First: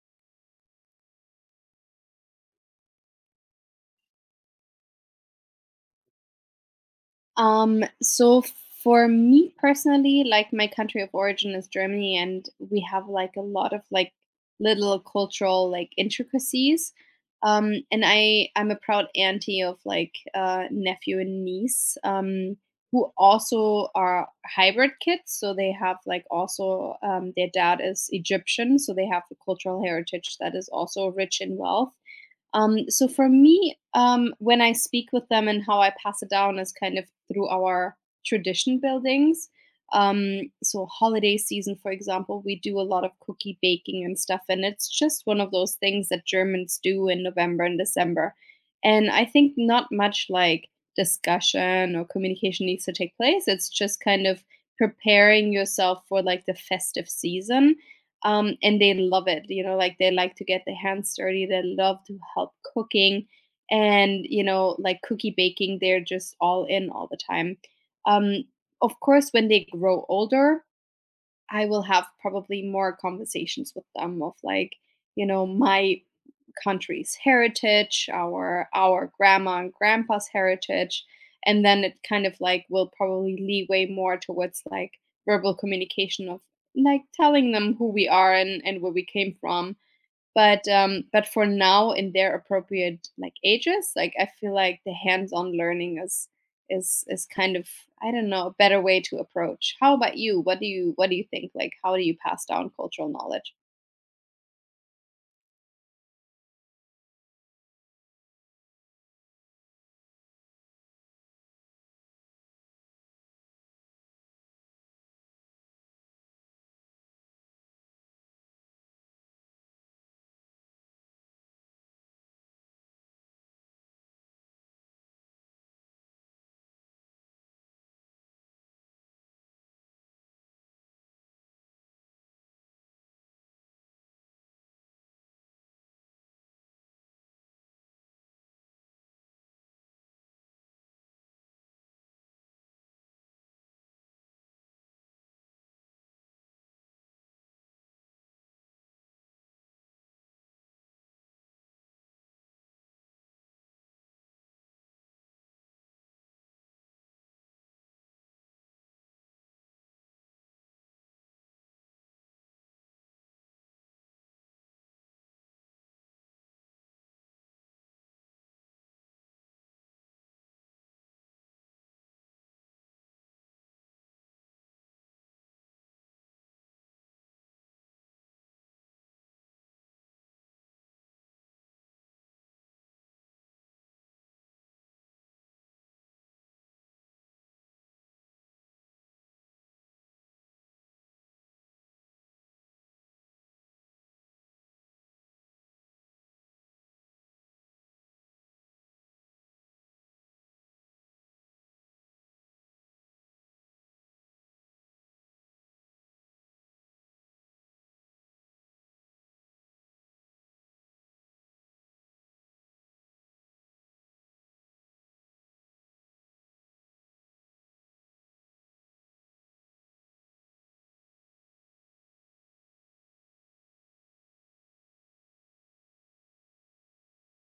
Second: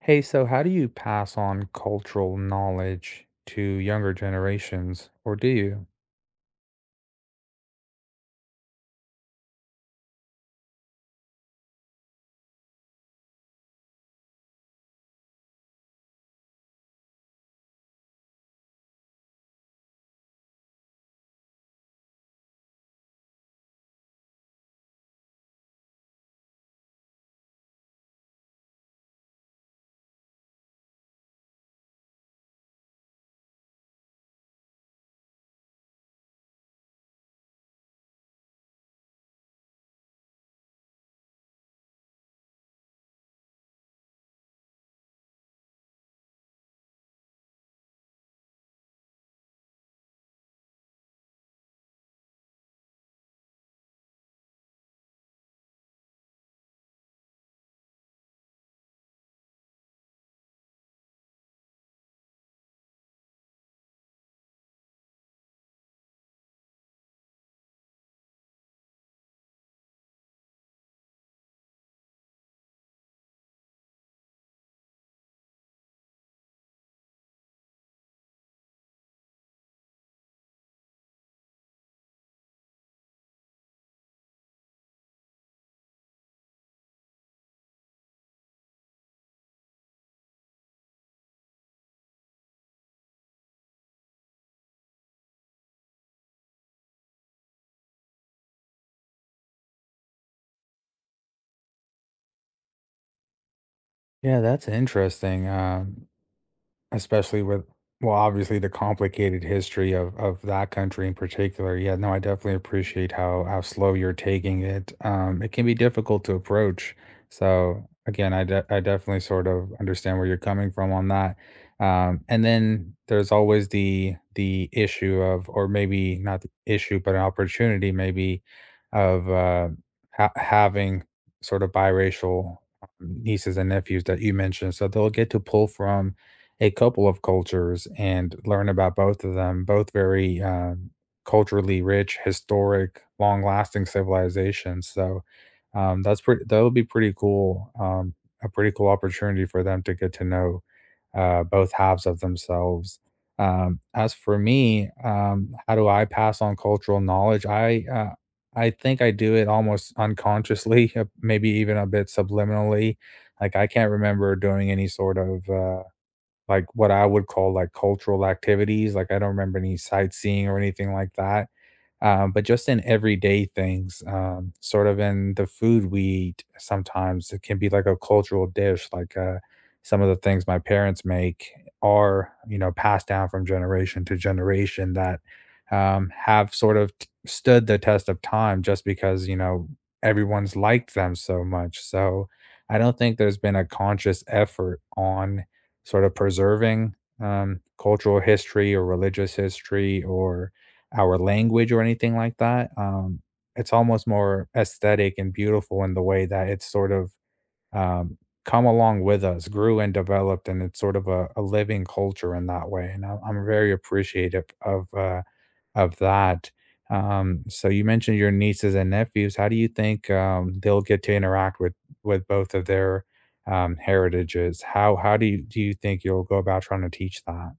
Hey, so how do you pass on cultural knowledge to younger generations, or do you? So for me personally, like my country of origin is Germany, and we have like a lot of like little cultural like intricacies. And I I'm a proud auntie of nephew and niece, who also are hybrid kids. So they have like also their dad is Egyptian, so they have a cultural heritage that is also rich in wealth, for me, when I speak with them and how I pass it down is kind of through our tradition buildings. So holiday season, for example, we do a lot of cookie baking and stuff, and it's just one of those things that Germans do in November and December. And I think not much like discussion or communication needs to take place. It's just kind of preparing yourself for like the festive season, and they love it. You know, like they like to get their hands dirty. They love to help cooking, and like cookie baking. They're just all in all the time. Um, of course, when they grow older, I will have probably more conversations with them of like, my country's heritage, our grandma and grandpa's heritage, and then it kind of like will probably leeway more towards like verbal communication of like telling them who we are and where we came from but for now in their appropriate, like, ages, like, I feel like the hands-on learning is is kind of, I don't know, a better way to approach. How about you? What do you what do you think? Like, how do you pass down cultural knowledge? Yeah, that's interesting. Especially with well, obviously, the complicated history of that country in particular. Yeah, no, I definitely appreciate how slow you're taking it. It can be difficult to approach. I definitely sort of understand where you're coming from on that. Um, and then there's always the issue of, or maybe not the issue, but an opportunity maybe of having sort of biracial nieces and nephews that you mentioned, so they'll get to pull from a couple of cultures and learn about both of them, both very culturally rich, historic, long lasting civilizations. So that's pretty, that'll be pretty cool, a pretty cool opportunity for them to get to know both halves of themselves. As for me, how do I pass on cultural knowledge? I think I do it almost unconsciously, maybe even a bit subliminally. Like, I can't remember doing any sort of like, what I would call, like, cultural activities. Like, I don't remember any sightseeing or anything like that, but just in everyday things, sort of in the food we eat. Sometimes it can be like a cultural dish. Some of the things my parents make are, you know, passed down from generation to generation that have sort of stood the test of time just because, you know, everyone's liked them so much. So I don't think there's been a conscious effort on sort of preserving cultural history or religious history or our language or anything like that. It's almost more aesthetic and beautiful in the way that it's sort of um, come along with us, grew and developed, and it's sort of a living culture in that way. And I'm very appreciative of of that. So you mentioned your nieces and nephews. How do you think they'll get to interact with both of their heritages? How do you think you'll go about trying to teach that?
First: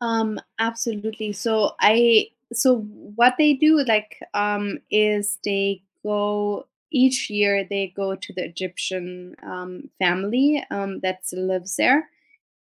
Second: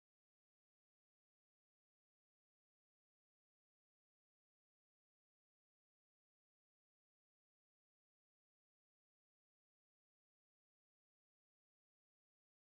Absolutely. So what they do, like, is they go each year they go to the Egyptian family that still lives there.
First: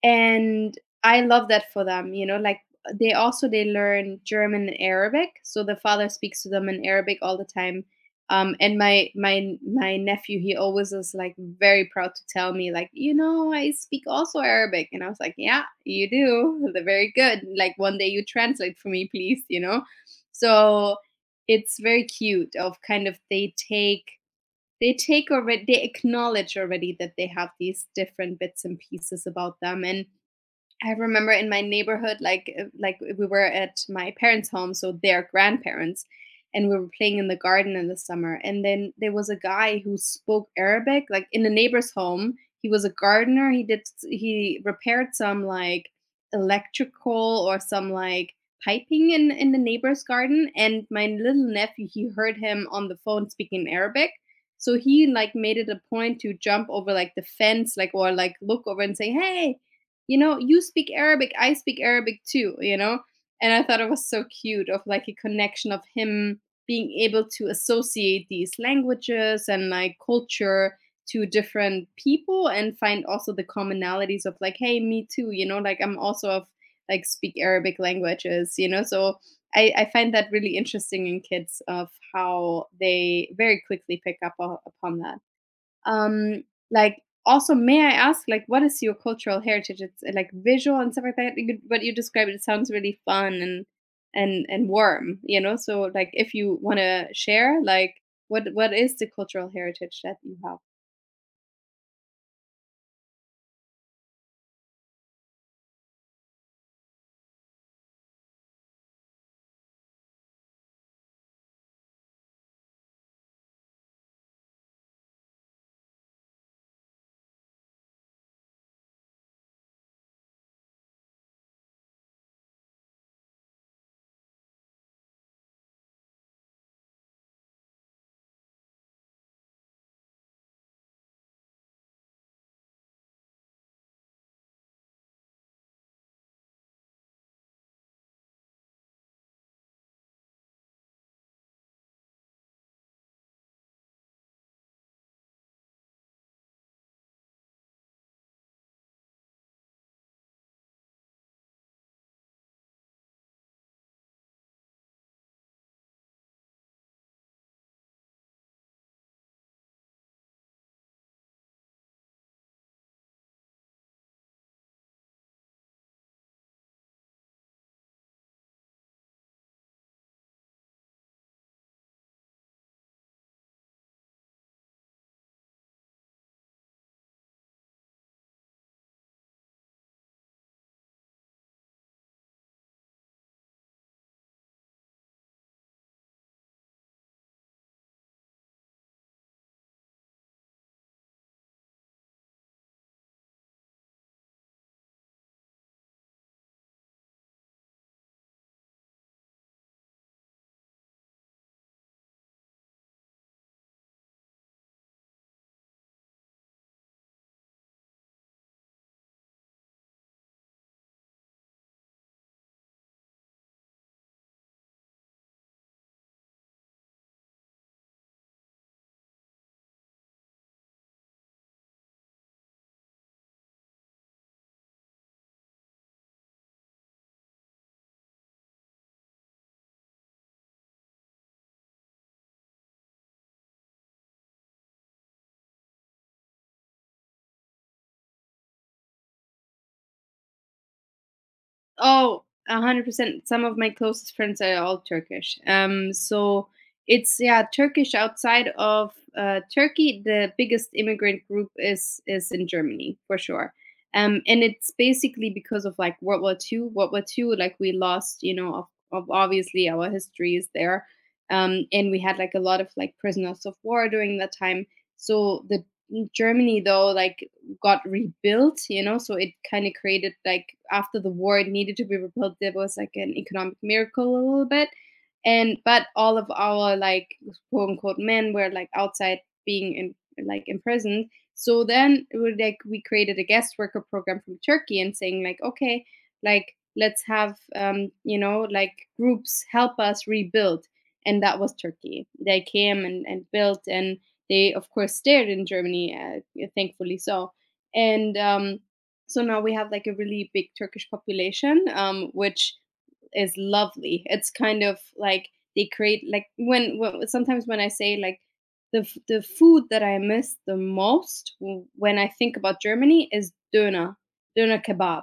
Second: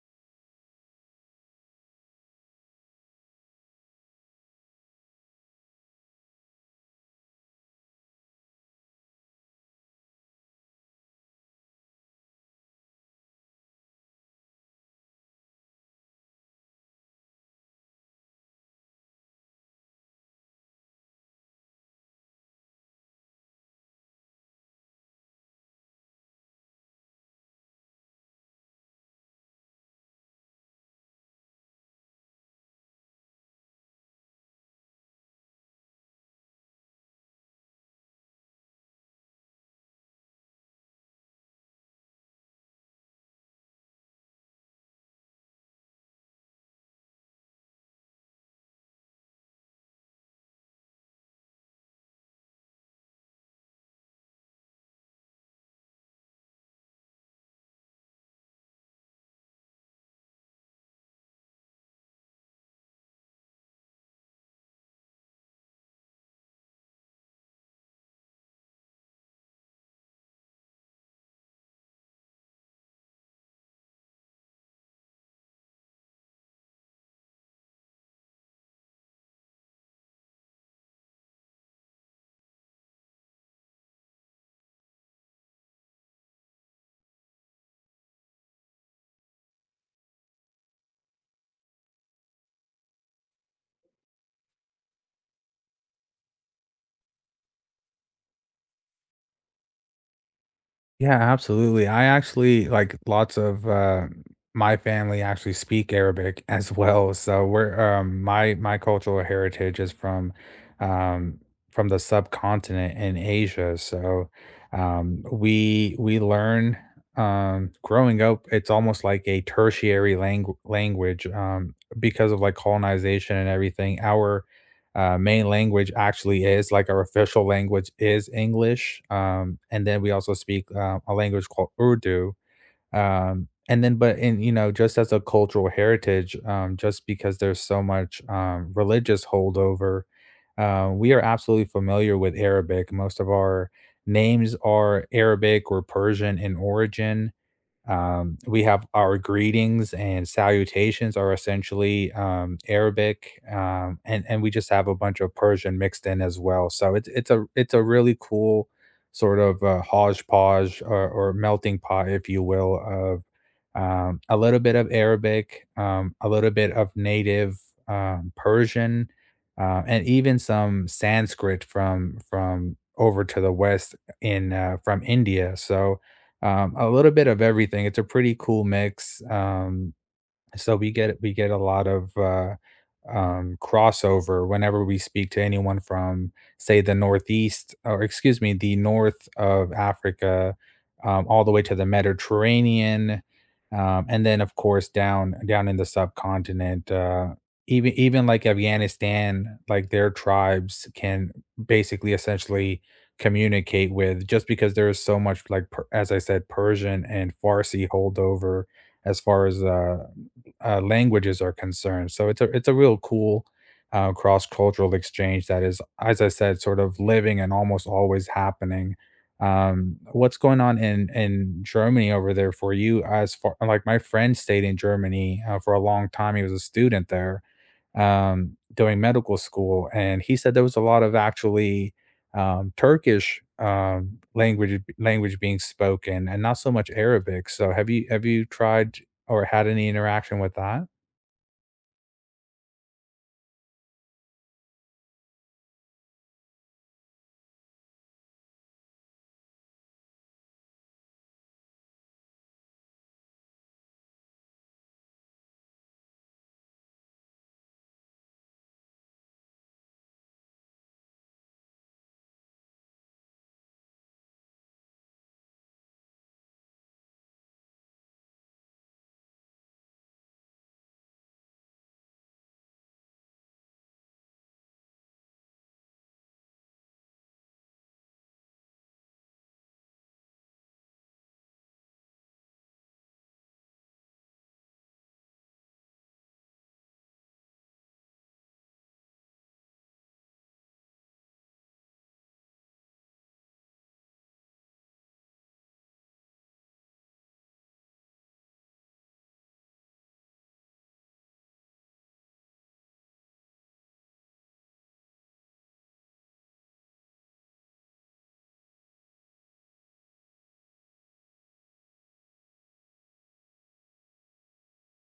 And I love that for them, you know, like they also they learn German and Arabic, so the father speaks to them in Arabic all the time. And my nephew, he always is like very proud to tell me, like, you know, I speak also Arabic. And I was like, yeah, you do. They're very good. Like one day you translate for me, please, you know? So it's very cute of kind of they take already they acknowledge already that they have these different bits and pieces about them. And I remember in my neighborhood, we were at my parents' home, so their grandparents, and we were playing in the garden in the summer. And then there was a guy who spoke Arabic, like in the neighbor's home. He was a gardener. He repaired some like electrical or some like piping in the neighbor's garden. And my little nephew, he heard him on the phone speaking Arabic. So he like made it a point to jump over like the fence, like or like look over and say, "Hey, you know, you speak Arabic, I speak Arabic too, you know?" And I thought it was so cute of like a connection of him being able to associate these languages and like culture to different people and find also the commonalities of like, hey, me too, you know, like I'm also of like speak Arabic languages, you know? So I find that really interesting in kids of how they very quickly pick up upon that. Um, like also, may I ask, like, what is your cultural heritage? It's like visual and stuff like that. You could, what you described, it sounds really fun and and warm, you know. So, like, if you want to share, like, what is the cultural heritage that you have? Yeah, absolutely. I actually like lots of my family actually speak Arabic as well. So we're my cultural heritage is um from the subcontinent in Asia. So we learn growing up, it's almost like a tertiary language because of like colonization and everything. Our main language, actually, is like, our official language is English. And then we also speak a language called Urdu. And then, but in, you know, just as a cultural heritage, just because there's so much religious holdover, we are absolutely familiar with Arabic. Most of our names are Arabic or Persian in origin. We have, our greetings and salutations are essentially Arabic, and we just have a bunch of Persian mixed in as well. So it's a really cool sort of hodgepodge or melting pot, if you will, of a little bit of Arabic, a little bit of native Persian, and even some Sanskrit from over to the west in from India. So a little bit of everything. It's a pretty cool mix. So we get a lot of crossover whenever we speak to anyone from, say, the northeast, or excuse me, the north of Africa, all the way to the Mediterranean, and then, of course, down in the subcontinent. Even like Afghanistan, like their tribes can basically essentially communicate with, just because there is so much as I said, Persian and Farsi holdover as far as languages are concerned. So it's a real cool cross cultural exchange that is, as I said, sort of living and almost always happening. What's going on in Germany over there for you? As far like, my friend stayed in Germany for a long time. He was a student there, during medical school, and he said there was a lot of, actually, Turkish language being spoken, and not so much Arabic. So, have you tried or had any interaction with that? Oh, 100%. Some of my closest friends are all Turkish. So it's yeah, Turkish outside of Turkey, the biggest immigrant group is in Germany for sure. And it's basically because of like World War Two. World War Two, like we lost, you know, of obviously our history is there. And we had like a lot of like prisoners of war during that time. So the Germany though, like got rebuilt, you know, so it kind of created like after the war it needed to be rebuilt, there was like an economic miracle a little bit, and but all of our like quote unquote men were like outside being in, like imprisoned, so then it would like we created a guest worker program from Turkey and saying like, okay, like let's have you know like groups help us rebuild, and that was Turkey, they came and built, and they of course stayed in Germany, thankfully so. And um, so now we have like a really big Turkish population, which is lovely. It's kind of like they create like when sometimes when I say like the food that I miss the most when I think about Germany is döner, döner kebab.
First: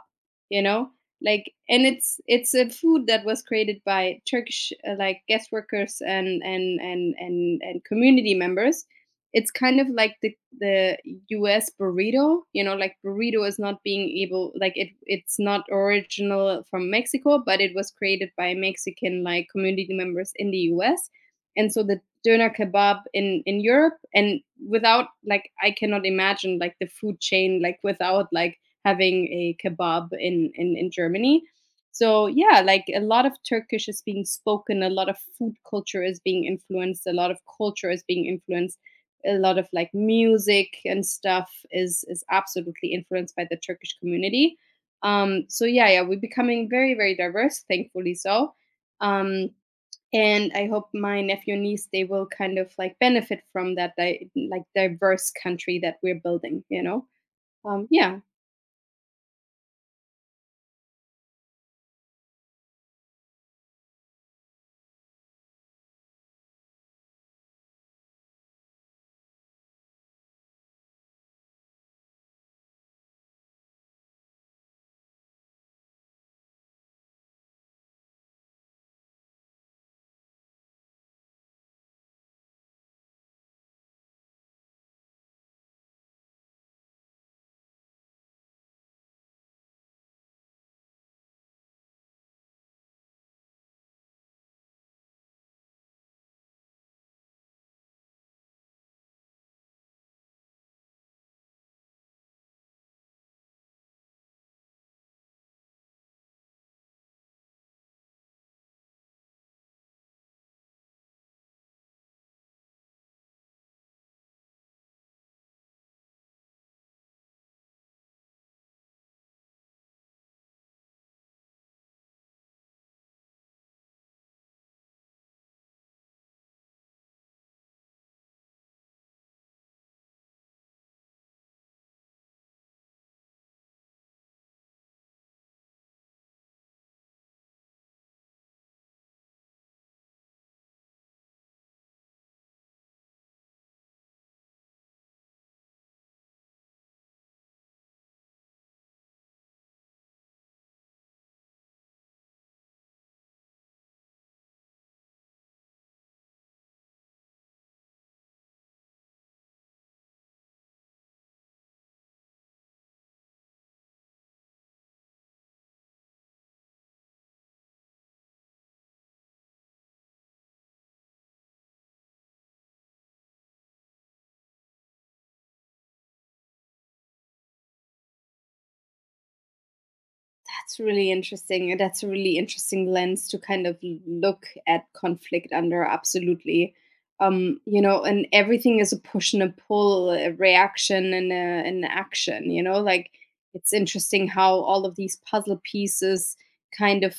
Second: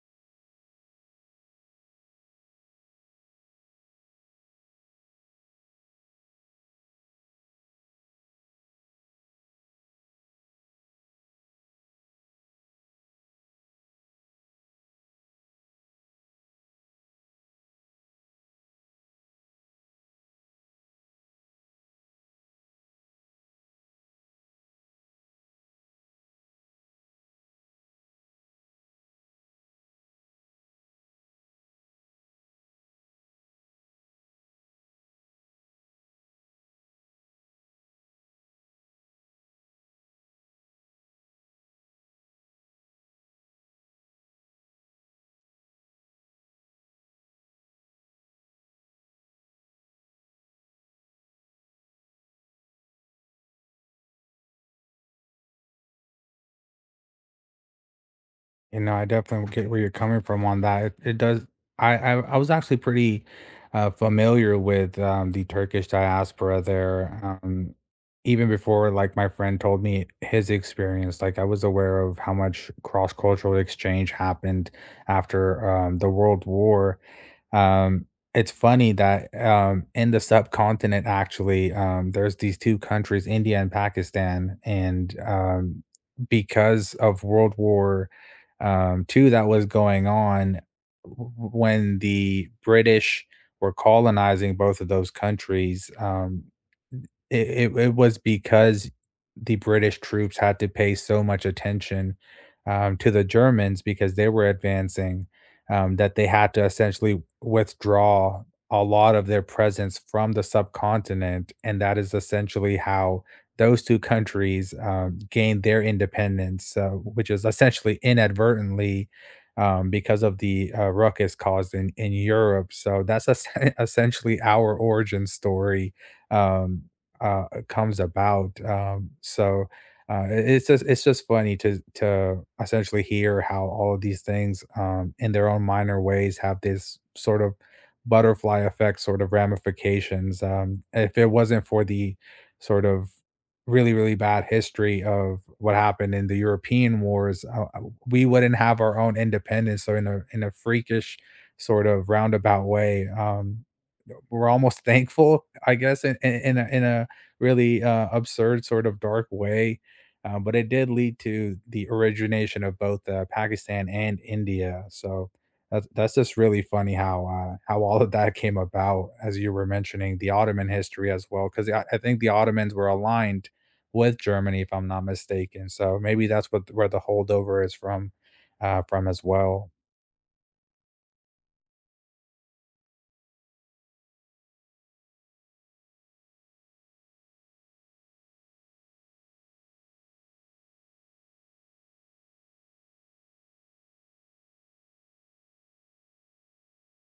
You know, like and it's a food that was created by Turkish like guest workers and and community members. It's kind of like the US burrito, you know, like burrito is not being able like it it's not original from Mexico, but it was created by Mexican like community members in the US. And so the doner kebab in Europe, and without like I cannot imagine like the food chain like without like having a kebab in Germany. So yeah, like a lot of Turkish is being spoken, a lot of food culture is being influenced, a lot of culture is being influenced, a lot of like music and stuff is absolutely influenced by the Turkish community. So yeah, yeah, we're becoming very very diverse, thankfully so. Um, and I hope my nephew and niece they will kind of like benefit from that like diverse country that we're building. You know, yeah. You know, I definitely get where you're coming from on that. It does. I was actually pretty familiar with the Turkish diaspora there, even before, like, my friend told me his experience. Like, I was aware of how much cross cultural exchange happened after the World War. Um, it's funny that in the subcontinent, actually, there's these two countries, India and Pakistan, and because of World War too that was going on when the British were colonizing both of those countries. It, it was because the British troops had to pay so much attention to the Germans because they were advancing, that they had to essentially withdraw a lot of their presence from the subcontinent. And that is essentially how those two countries gained their independence, which is essentially inadvertently because of the ruckus caused in Europe. So that's essentially our origin story. Um, comes about. It's just funny to essentially hear how all of these things, in their own minor ways, have this sort of butterfly effect, sort of ramifications. If it wasn't for the sort of really bad history of what happened in the European wars, we wouldn't have our own independence. So in a freakish sort of roundabout way. We're almost thankful, I guess, in in a really, absurd sort of dark way, but it did lead to the origination of both, Pakistan and India, so that's just really funny how all of that came about, as you were mentioning the Ottoman history as well, 'cause I think the Ottomans were aligned with Germany, if I'm not mistaken, so maybe that's what where the holdover is from as well. That's really interesting. That's a really interesting lens to kind of look at conflict under, absolutely. You know, and everything is a push and a pull, a reaction and an action, you know, like it's interesting how all of these puzzle pieces kind of,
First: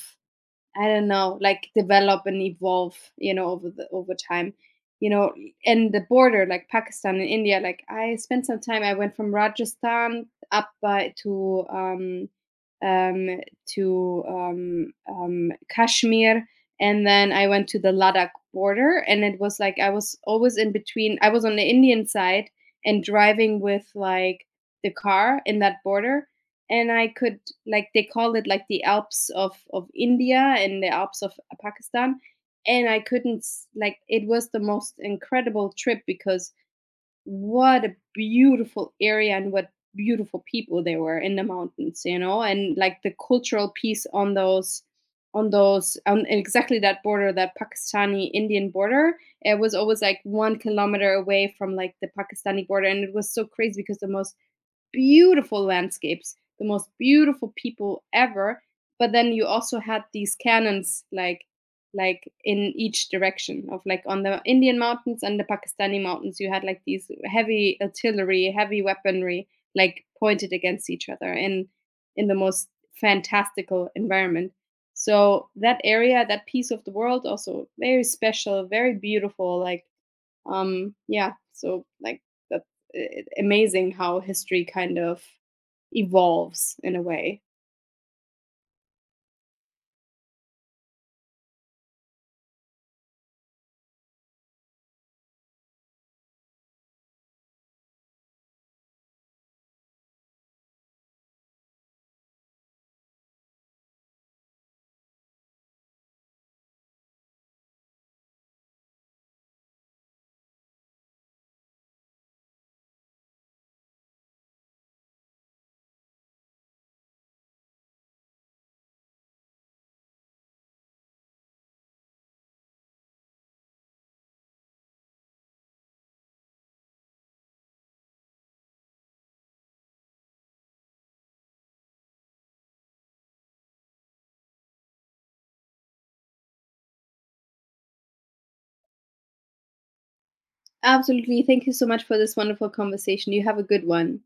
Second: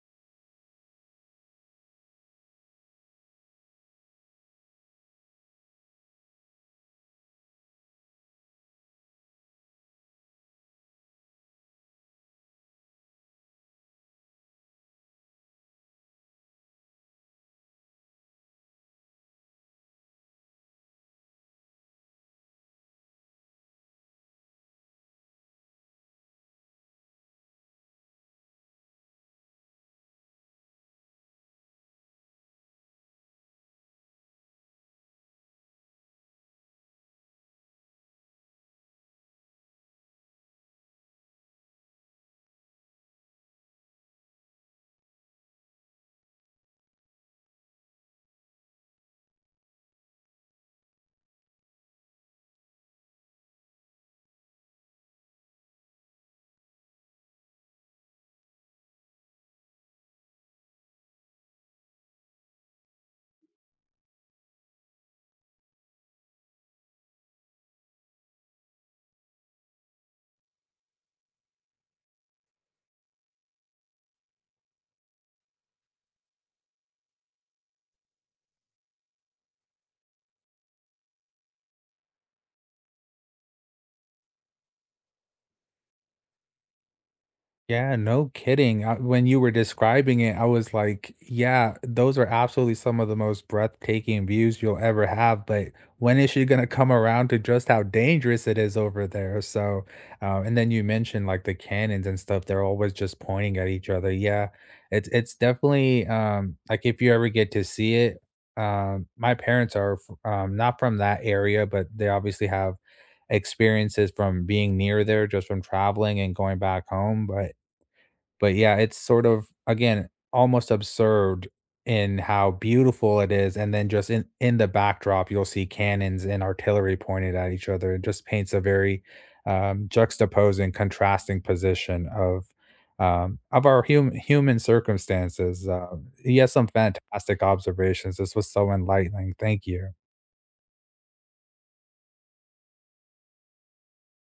I don't know, like develop and evolve, you know, over the over time. You know, and the border, like Pakistan and India, like I spent some time. I went from Rajasthan up by to um, Kashmir, and then I went to the Ladakh border, and it was like I was always in between. I was on the Indian side and driving with like the car in that border, and I could like they call it like the Alps of India and the Alps of Pakistan, and I couldn't like it was the most incredible trip because what a beautiful area and what beautiful people they were in the mountains, you know, and like the cultural piece on those on exactly that border, that Pakistani Indian border. It was always like 1 kilometer away from like the Pakistani border, and it was so crazy because the most beautiful landscapes, the most beautiful people ever. But then you also had these cannons, like in each direction of like on the Indian mountains and the Pakistani mountains, you had like these heavy artillery, heavy weaponry, like pointed against each other in the most fantastical environment. So that area, that piece of the world, also very special, very beautiful, like yeah, so like that's i- amazing how history kind of evolves in a way. Yeah, no kidding. I, when you were describing it, I was like, yeah, those are absolutely some of the most breathtaking views you'll ever have. But when is she going to come around to just how dangerous it is over there? So, and then you mentioned, like, the cannons and stuff, they're always just pointing at each other. Yeah, it's definitely like, if you ever get to see it, my parents are not from that area, but they obviously have experiences from being near there just from traveling and going back home, but yeah, it's sort of again almost absurd in how beautiful it is, and then just in the backdrop, you'll see cannons and artillery pointed at each other. It just paints a very juxtaposing, contrasting position of, of our human circumstances. He has some fantastic observations. This was so enlightening. Thank you. Absolutely. Thank you so much for this wonderful conversation. You have a good one.